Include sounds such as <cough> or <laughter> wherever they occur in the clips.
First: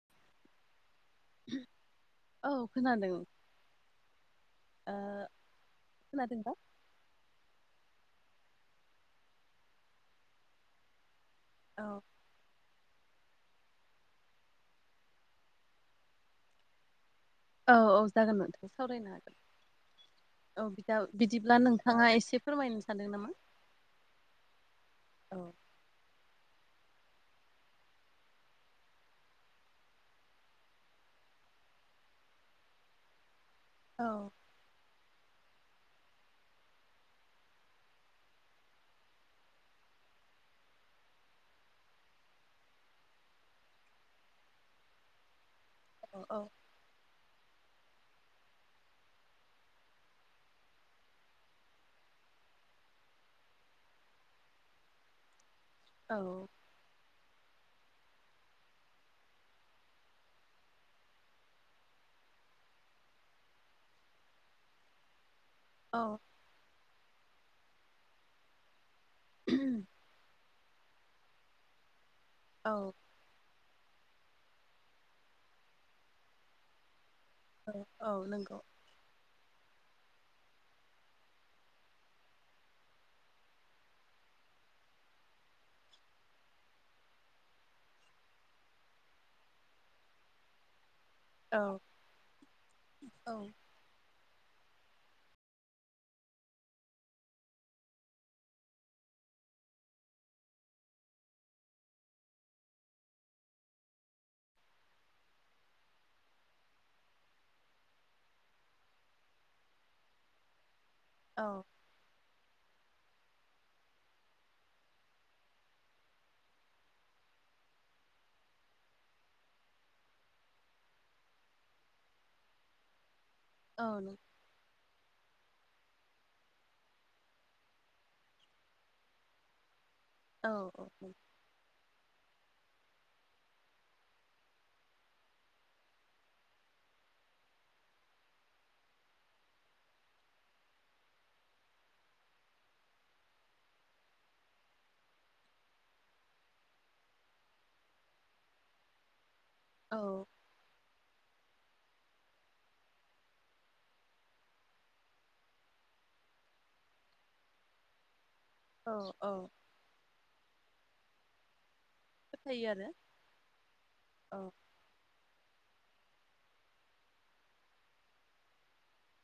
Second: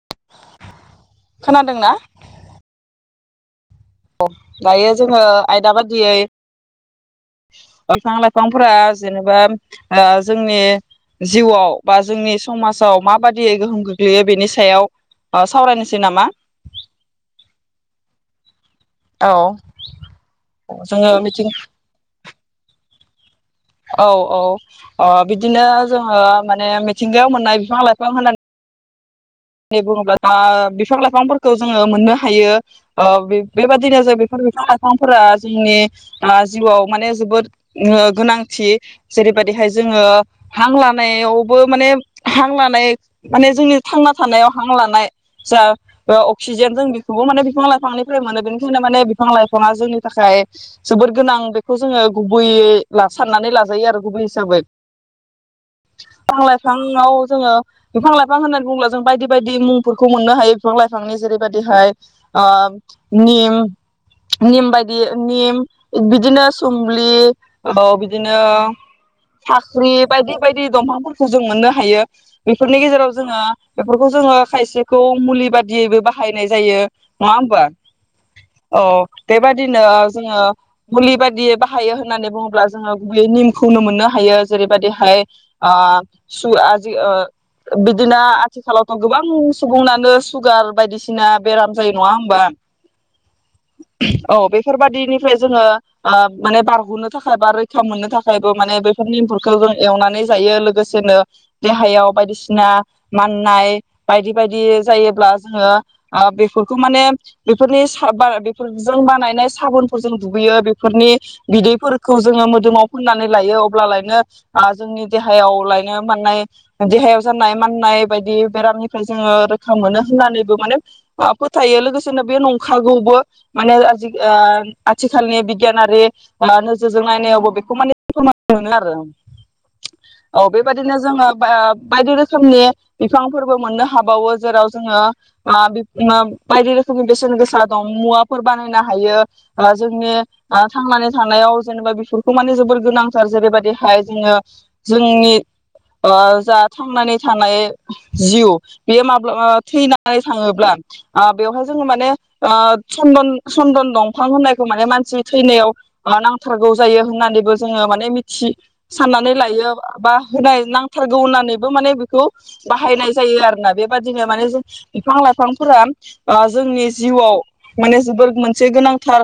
<unintelligible> खोनादोंना औ खोनादों अ दायो जोङो आयदा बादियै खोनादोंबा बिफां लाइफांफोरा जेनेबा ओ जोंनि जिउआव औ बा जोंनि समाज जाव माबादियै गोहोम गोग्लैयो बेनि सायाव ओ सावरायनोसै नामा औ औ जागोन नों सावरायनो औ हागोन औ बिदा जोङो मिथिं बिदिब्ला नोंथाङा एसे फोरमाय सान्दों नामा औ औ ओ औ बिदिनो जोङो मि थिंगायाव मोननाय बिफां लाइफां होनना नै बुङोब्ला दा बिफां लाइफांफोरखौ जोङो मोननो हायो ओ बे बेबायदिनो औ जों बेफोर बिफां लाइफां फोरा जोंनि आ जिउआव माने जोबोद ओ गोनांथि जेरैबादिहाय जोङो हां लानायावबो माने हां लानाय माने जोंनि थांना थानायाव हां लानाय जा ओ औ औ अक्सिजेन जों बिखौबो माने बिफां लाइफांनि फ्राय मोनो बेनिखायनो माने बिफां-लाइफाङा जोंनि थाखाय जोबोद गोनां बेखौ जोङो गुबैयै ला साननानै लाजायो आरो गुबै हिसाबै। फां-लाइफांआव जोङो बिफां-लाइफां होननानै बुंब्ला जों बायदि-बायदि मुं फोरखौ मोननो हायो बिफां-लाइफानि जेरैबादि हाय ओ निम निम बायदि निम औ बिदिनो सुमब्लि औ बिदिनो फाख्रि बायदि बाय बि दंफांफोरखौ जों मोननो हायो। औ बेफोरनि गेजेराव जोङो बेफोरखौ जोङो खायसेखौ मुलि बादियैबो बाहायनाय जायो। नङा होमबा औ नंगौ औ बेबा दिनो जोङो मुलि बायदियै बाहायो होन्नानै बुङोब्ला जोङो गुबैयै निमखौ मोननो हायो। जेरैबायदिहाय ओ सु आ जि ओ बिदिनो आ आथिखालावथ' गोबां सुबुंनानो सुगार बायदिसि ना बेराम औ जायो नङा होमबा? औ <unintelligible> औ बेफोरबादिनिफ्राय जोङो ओ माने बारग'नो थाखाय बा रैखा मोननो थाखायबो माने बेफोर निमफोरखौ जों एवनानै जायो लोगोसेनो देहायाव बायदिसिना माननाय बायदि बायदि जायोब्ला जोङो आ बेफोरखौ माने बेफोरनि सा बा बेफोरजों बानायनाय साबुनफोरजों दुगैयो बे फोरनि औ बिदैफोरखौ जोङो मोन मोदोमाव फोननानै लायो अब्लालायनो जोंनि देहायाव लायनो माने देहायाव जानाय नाय बायदि बेरामनिफ्राय जोङो रोखा मोनो होननानैबो माने फोथायो लोगोसेनो बे नंखागौबो। माने औ नों आजिग आ आथिखालनि बिगियानारि नोजोरजों नायनायावबो बेखौ माने फोरमान मोनो आरो औ बेबायदिनो जोङो बायदि रोखोमनि बिफांफोरबो मोननो हाबावो जेराव जोङो बायदि रोखोमनि बेसेन गोसा दं मुवाफोर बानायनो हायो। जोंनि थांनानै थानायाव जेनेबा बेफोरखौ माने जोबोर गोनांथार जेरैबायदिहाय जोङो जोंनि जा थांनानै थानाय जिउ' बे माब्लाबा औ थैनानै थाङोब्ला बेवहाय जोङो माने सन्दन-सन्दन दंफां होननायखौ माने मानसि थैनायाव नांथारगौ जायो। होननानैबो जोङो माने औ औ साननानै लायो बा होनाय नांथारगौ होननानैबो माने बेखौ फोथायो आरो बाहायनाय जायो आरोना बेबादिनो औ माने जों बिफां-लाइ बिफांफोरा जोंनि जिउआव माने जोबोर मोनसे गोनांथार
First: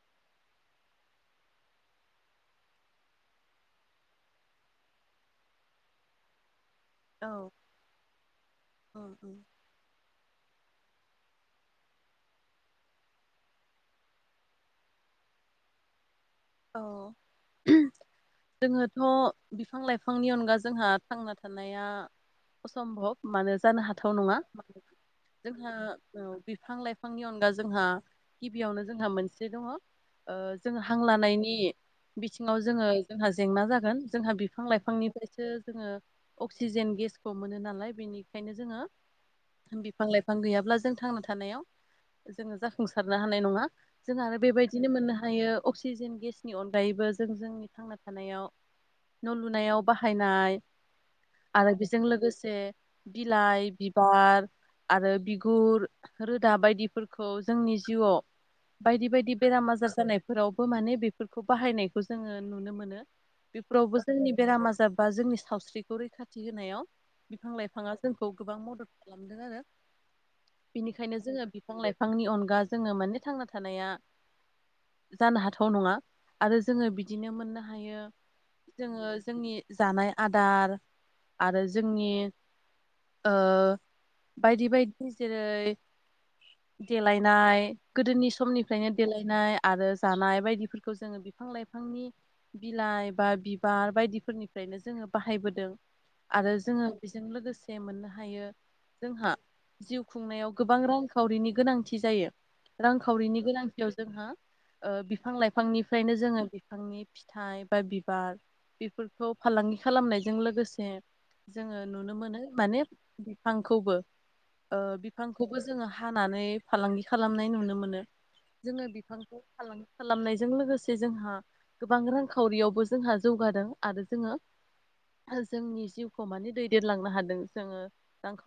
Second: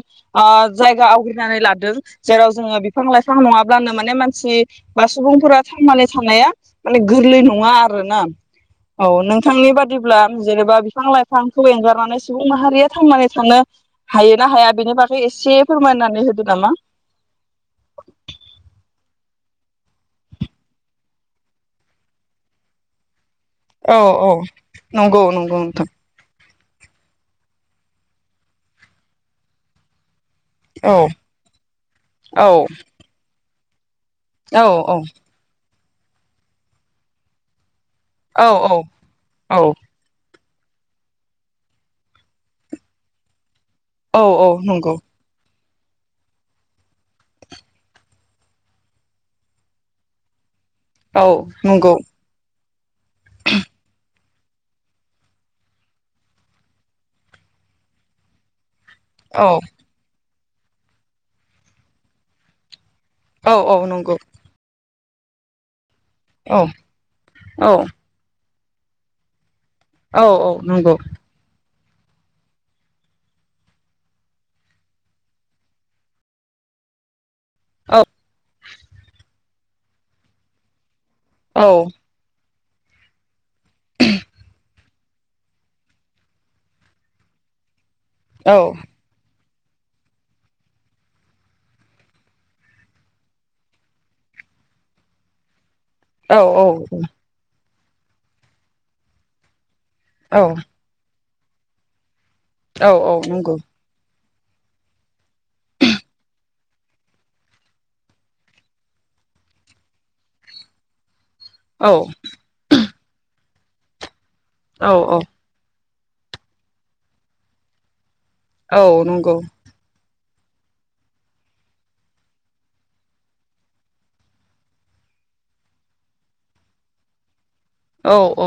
जायगा आवग्रिनानै लादों। जेराव जोङो बिफां-लाइफां नङाब्लानो माने मानसि बा सुबुंफोरा थांनानै थानाया माने औ गोरलै नङा। औ उम उम नोंथांनि बादिब्ला जेनेबा बिफां-लाइफांखौ एंगारनानै सुबुं माहारिया थांनानै थानो हायो ना हाया? बेनि बागै एसे फोरमायनानै हो औ जोङोथ' बिफां-लाइफांनि अनगा जोंहा थांना थानाया असम्भब मानो जानो औ हाथाव औ नङा नंगौ नंगौ जोंहा नोंथां ओ - बिफां लाइफांनि अनगा जोंहा गिबियावनो जोंहा मोनसे दङ। ओ जों हां औ लानायनि नि औ बिथिङाव जोङो जोंहा जेंना जागोन। जोंहा बिफां औ औ लाइफांनिफ्रायसो जोङो अक्सिजेन गेसखौ मोनो नालाय औ बेनिखायनो जोङो औ बिफां लाइफां बिफां गैयाब्ला जों थांना थानायाव जोङो जाफुंसारनो हानाय नङा। जों औ आरो औ बेबायदिनो नंगौ मोननो हायो अक्सिजेन गेस नि अनगायैबो जों जोंनि थांना थानायाव न' लुनायाव बाहायनाय औ आरो नंगौ बेजों लोगोसे बिलाइ बिबार आरो बिगुर रोदा बायदिफोरखौ जोंनि जिउआव बायदि बायदि औ बेराम आजार जानाय फोरावबो माने बे फोरखौ बाहायनायखौ जोङो नुनो मोनो। औ औ बेफोरावबो नंगौ जोंनि बेरामा जा बा जोंनि सावस्रि खौ रैखाथि औ होनायाव बिफां औ लाइफाङा जोंखौ गोबां मदद खालामदों आरो औ औ नंगौ। बेनिखायनो जोङो बिफां लाइफांनि अनगा जोंङो माने थांना थानाया जानो हाथाव नङा। आरो जोङो बिदिनो मोन नो औ हायो जोङो जोंनि जानाय आदार औ आरो जोंनि ओ बायदि बायदि जेरै देलायनाय गोदोनि समनिफ्रायनो देलायनाय आरो जानाय बायदिफोर खौ जोङो बिफां लाइफांनि बिलाइ बा बिबार बायदिफोरनिफ्रायनो जोङो बाहायबोदों। औ आरो जोङो बेजों लोगोसे जे मोननो हायो जोंहा जिउ खुंनायाव गोबां रां खावरिनि गोनांथि जायो। रांखावरिनि नंगौ गोनांथियाव जोंहा ओ बिफां लाइ फांनिफ्रायनो जोङो बिफांनि फिथाइ बा बिबार बेफोरखौ फालांगि खालामनायजों लोगोसे जोङो औ नुनो मोनो माने बिफांखौबो ओ औ औ बिफांखौबो जोङो हानानै फालांगि खालामनाय नुनो मोनो। जोङो औ नंगौ बिफांखौ फालांगि खालामनाय जों लोगोसे जोंहा गोबां रांखावरियावबो जोंहा जौगादों आरो जोङो जोंनि जिउखौ माने दैदेनलांनो हादों। जोङो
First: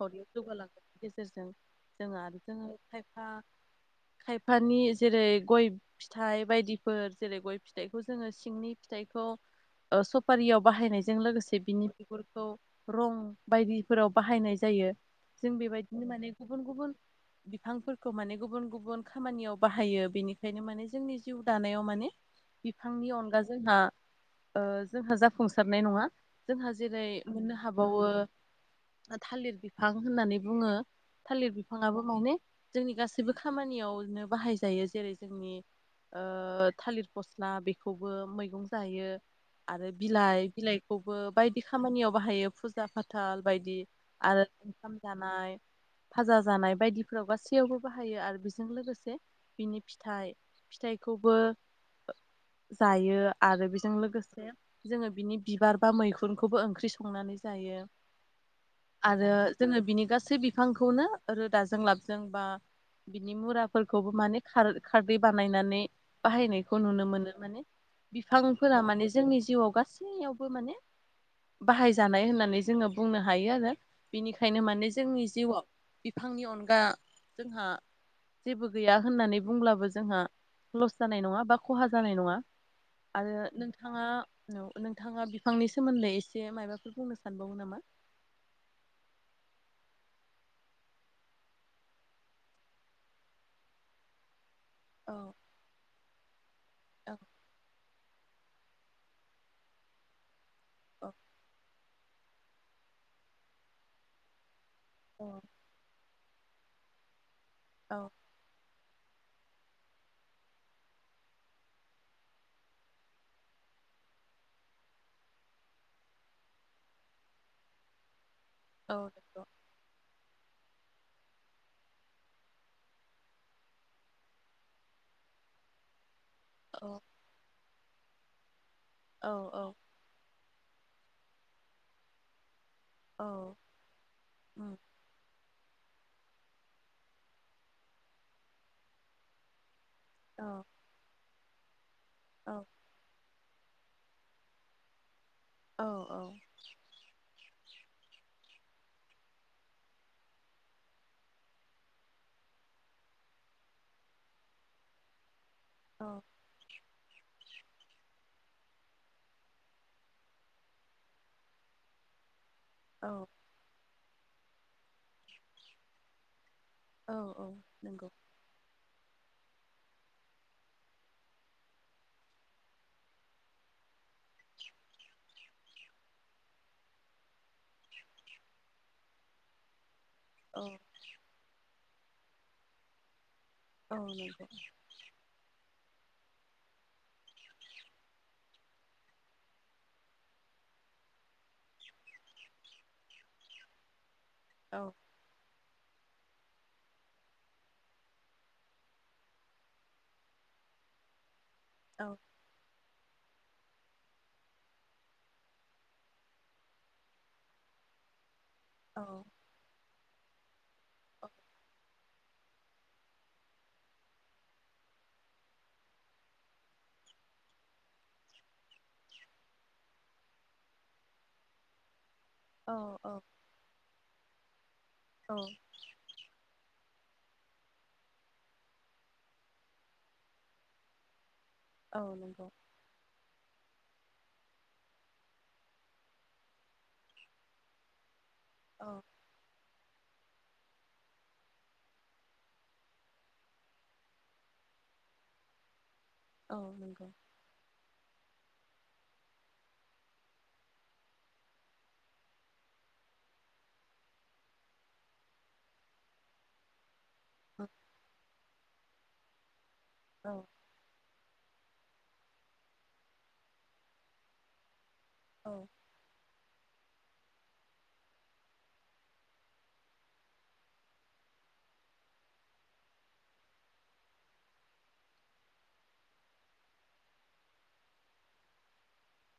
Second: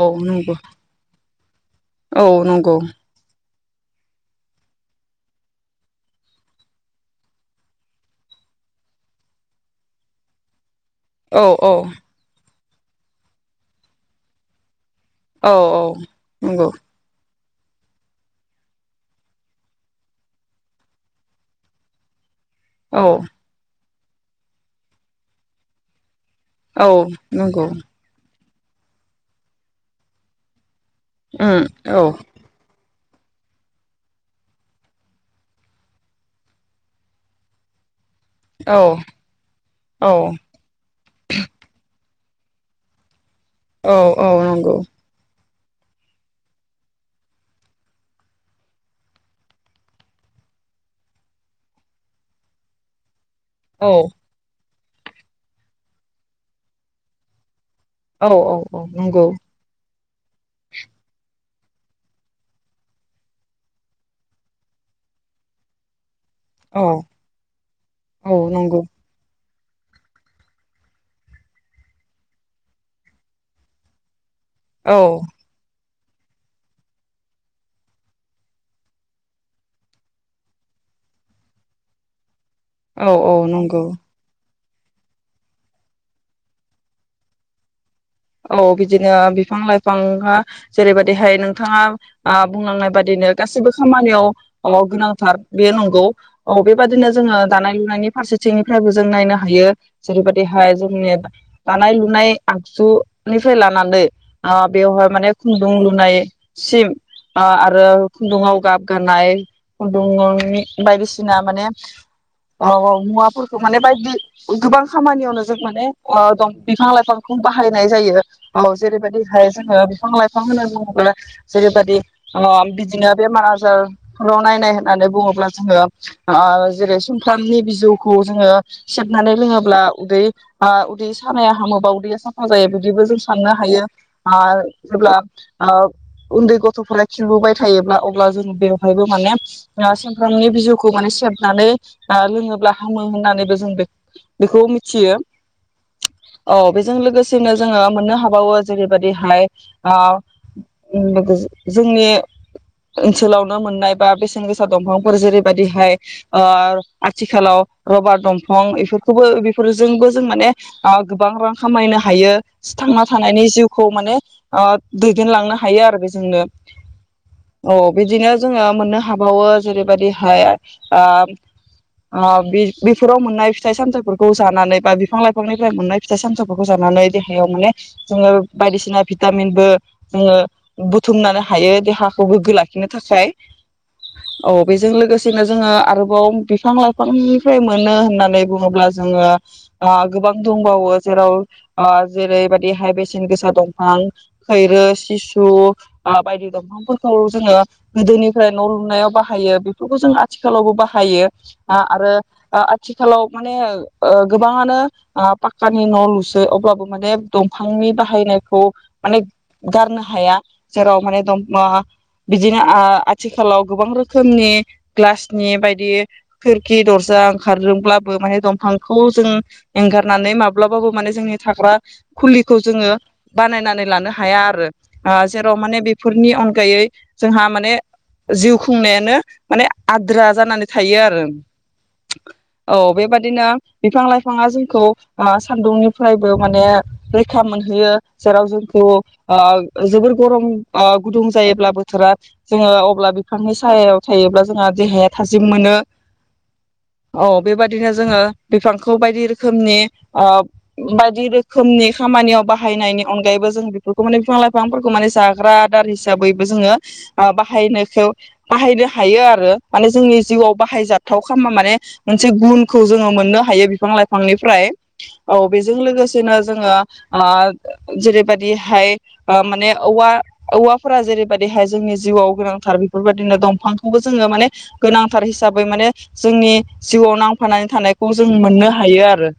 औ नंगौ जौगालांगोन गेजेरजों जोङो औ आरो जोंनि नंगौ खायफा खायफानि जेरै गय फिथाइ बायदि फोर जेरै गय फिथाइ खौ जोङो सिंनि फिथाइखौ ओ सफारियाव बाहायनायजों औ लोगोसे औ बिनि बिगुरखौ रं बायदिफोराव बाहायनाय जायो। औ जों बेबायदिनो माने गुबुन नंगौ गुबुन बिफां फोरखौ माने गुबुन गुबुन खामानियाव बाहायो बेनिखायनो माने जोंनि जिउ दानायाव माने औ बिफांनि अनगा जोंहा अ जोंहा जाफुंसारनाय नङा। जोंहा औ जेरै मोननो नंगौ हाबावो। थालिर बिफां होननानै बुङो। थालिर उम बिथाङाबो औ माने जोंनि गासै -बो खामानियावनो बाहायजायो जेरै जोंनि अ थालिर फसना बेखौ मैगं औ जायो आरो औ बिलाइ बिलाइखौबो बाय खामानियाव बाहायो फुजा फाथो आल बायदि औ औ आरो नंगौ ओंखाम जानाय फाजा जानाय बायदिफोराव गासैयावबो बाहायो आरो बेजों लोगोसे बिनि फिथाइ फिथाइखौबो जायो। आरो बेजों औ लोगोसे जोङो बिनि बिबार बा मैखुनखौबो ओंख्रि संनानै जायो। औ औ औ नंगौ से बिफांखौनो रोदाजों लाबजों बा बिनि मुराफोरखौबो माने खारदै बानायनानै बाहायनायखौ औ नुनो मोनो माने औ बिफांफोरा नंगौ माने जोंनि जिउआव गासैयावबो माने बाहायजानाय होननानै जोङो बुंनो हायो आरो बिनिखायनो माने औ जोंनि जिउआव बिफांनि अनगा जोंहा जेबो गैया होननानै बुंब्लाबो जों जोंहा लस जानाय नङा बा खहा जानाय नङा औ औ आरो नंगौ नोंथाङा औ नोंथाङा बिफांनि सोमोन्दै एसे माबाफोर बुंनो सानबावो नामा औ बिदिनो बिफां लाइफां हा जेरैबायदिहाय नोंथाङा बुंलांनाय बादिनो गासिबो खामानियाव अ औ गोनांथार बे नंगौ औ बेबायदिनो औ जोङो दानाय लुनायनि फारसेथिंनिफ्रायबो जों नायनो हायो जेरैबायदि देहाय औ जोंनिया दानाय लुनाय आगसु निफ्राय लानानै ओ बेवहाय माने औ खुन्दुं लुनाय सिम ओ आरो औ खुन्दुङाव गाब गानाय खुन्दुं बायदिसिना माने <unintelligible> मुवाफोरखौ माने बायदि गोबां खामानियावनो जों माने ओ दं बिफां लाइफांखौ बाहाय होनाय जायो। औ जेरैबायदिहाय जोङो बिफां लाइफां होन बुङोब्ला जेरैबादि ओ बिदिनो बेमार आजारफोराव नायनाय होननानै बुङोब्ला जोङो ओ जेरै औ सुमफ्रामनि बिजौ खौ जोङो औ सेबनानै औ लोङोब्ला उदै ओ बि सानाया हामोबा उदैया सा फा जायो <unintelligible> बिबो जों औ साननो हायो आ उम जेब्ला ओ उन्दै गथ'फोरा खिलुबाय थायोब्ला अब्ला जों बेवहायबो माने ओ औ समफ्रामनि बिजौखौ माने से नानै ओ औ लोङोब्ला हामो होननानैबो <unintelligible> बेखौ मिथियो औ औ बेजों लोगोसे <unintelligible> जोङो मोननो हाबावो जेरैबायदिहाय ओ <unintelligible> जोंनि ओनसोलावनो मोननाय बा बेसेन गोसा दंफांफोर जेरै बिदिहाय औ ओ आथिखालाव रबार दंफं इफोरखौबो बेफोरजोंबो जों माने ओ गोबां रां खामायनो हायो थांना औ थानायनि जिउ खौ माने ओ दैदेनलांनो हायो आरो बेजोंनो। औ औ <inaudible> अ नंगौ बिदिनो जोङो मोननो हाबावो जेरैबायदि हाय ओ ओ बि बिफोराव मोननाय फिथाइ सामथाइफोरखौ जानानै बा बिफां लाइफांनिफ्राय मोननाय फिथाइ सामाइफोरखौ जानानै देहायाव माने जोङो बायदिसिना भिटामिनबो जोङो औ बुथुमनानो हायो। <unintelligible> हाखौ गोग्गो लाखिनो थाखाय। औ नंगौ औ बेजों लोगोसेनो जोङो आरोबाव बिफां लाइफांनिफ्राय मोनो होननानै बुङोब्ला जोङो ओ गोबां दंबावो जेराव ओ जेरैबादिहाय बेसेन गोसा दंफां औ खैरो सिसु ओ बायदि दंफांफोरखौ जोङो गोदोनिफ्राय न' लुनायाव बाहायो बेफोरखौ जों आथिखालावबो बाहायो। आ औ आरो ओ आ आथिखालाव माने ओ गोबाङानो ओ पाक्कानि न' लुस ओ अब्लाबो माने दंफांनि बाहायनाय। खौ माने गारनो हा हाया। जेराव माने दम आ बिदिनो आ आथिखालाव गोबां रोखोमनि ग्लासनि बायदि खोरखि दरजा ओंखारदोंब्लाबो माने दंफांखौ जों एंगारनानै माब्लाबाबो माने जोंनि थाग्रा। खुलिखौ औ जोङो बानायनानै लानो हा हाया आरो। ओ जेराव माने बेफोरनि अनगायै। जोंहा माने जिउ खुंनायानो माने आद्रा जानानै थायो आरो। औ नंगौ औ बेबादिनो। बिफां लाइफाङा जोंखौ ओ सान्दुंनि फ्रायबो माने रैखा मोनहैयो। जेराव जोंखौ औ ओ जोबोर गरम ओ गुदुं जायोब्ला बोथोरा जोङो अब्ला बिफांनि सायाव थायोब्ला जोंहा देहाया थाजिम मोनो। औ नंगौ औ बेबायाददिनो जोङो। बिफांखौ बायदि रोखोमनि ओ बायदि रोखोमनि खामानियाव बाहायनायनि अनगायैबो जों बेफोरखौ माने बिफां लाइफांफोरखौ माने जाग्रा आदार हिसाबैबो जोङो ओ बाहायनायखौ बाहायनो हायो आरो माने जोंनि औ जिउआव बाहायजाथाव खामो माने मोनसे गुनखौ जोङो मोननो हायो बिफां लाइफांनिफ्राय औ। बेजों लोगोसेनो जोङो ओ जेरैबायदिहाय ओ माने औवा औवाफोरा जेरैबायदिहाय जोंनि जिउआव गोनांथार बेफोरबायदिनो दंफांखौबो जोङो माने गोनांथार हिसाबै माने जोंनि जिउआव नांफानानै थानायखौ जों मोननो हायो आरो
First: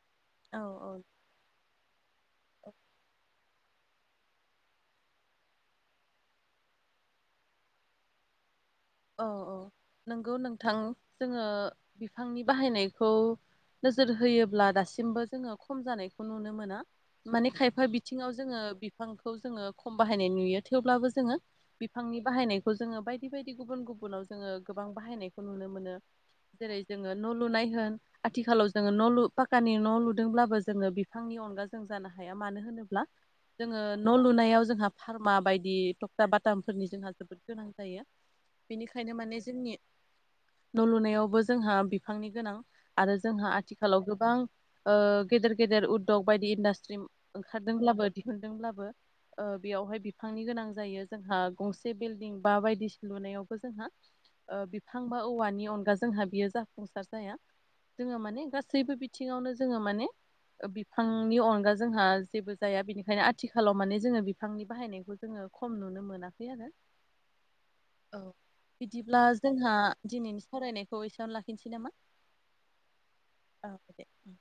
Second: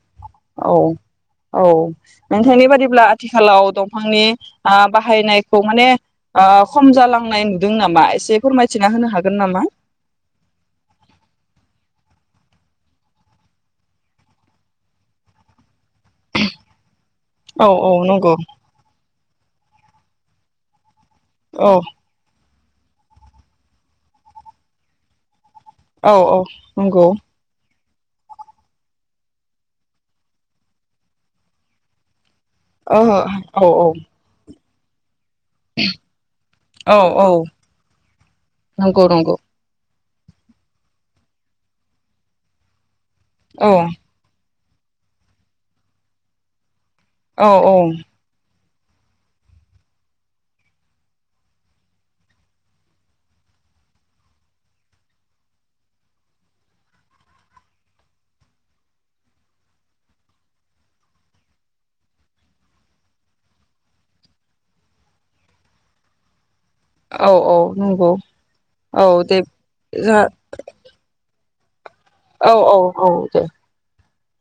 औ-औ। औ औ नोंथांनि बादिब्ला आथिखाल लाव दंफांनि ओ बाहायनायखौ माने ओ खम जालांनाय नुदों नामा एसे फोरमाय औ-औ नोंगौ नोंथां जोङो बिफांनि बाहायनायखौ नोजोर होयोब्ला दासिमबो जोङो खम जानायखौ नुनो मोना माने औ खायफा औ बिथिङाव नंगौ जोङो बिफां खौ जोङो खम बाहायनाय नुयो थेवब्लाबो जो जोङो औ बिफांनि बाहायनाय खौ जोङो बायदि बायदि गुबुन गुबुनाव जोङो गोबां बाहायनाय खौ नुनो मोनो। औ औ जेरै नंगौ जोङो न' लुनाय होन आथिखालाव जोङो न' लु पाकानि न' लुदोंब्लाबो जोङो बिफांनि अनगा जों जानो हा हाया मानो होनोब्ला ओहो औ जोङो न' लुनायाव जोंहा फारमा बायदि टक्था बाटामफोरनि औ जोंहा औ जोबोद गोनां जायो। नंगौ बेनिखायनो नंगौ माने जोंनि न' लुनायावबो जोंहा बिफांनि गोनां आरो जोंहा औ आथिखालाव गोबां ओ गेदेर गेदेर उददग बायदि इण्डास्ट स्ट्रिम औ ओंखारदोंब्लाबो दिहुनदोंब्लाबो बो ओ बियावहाय बिफांनि गोनां जायो जोंहा गंसे बिलडिं बा बायदिसिन लुनायावबो जोंहा ओ बिफां बा औवानि अनगा जोंहा बियो जाफुंसार जाया। जोङो माने गासैबो बिथिङावनो जोङो माने ओ बिफांनि अनगा जोंहा जेबो जाया। बेनिखायनो आथिखालाव माने जोङो बिफांनि बाहायनायखौ जोङो खम नुनो मोनाखै आरो। औ औ। नंगौ औ औ बिदिब्ला दे जोंहा जोंहा दिनैनि फरायनायखौ एसेआवनो लाखि नोसै नामा? औ औ औ दे। उम।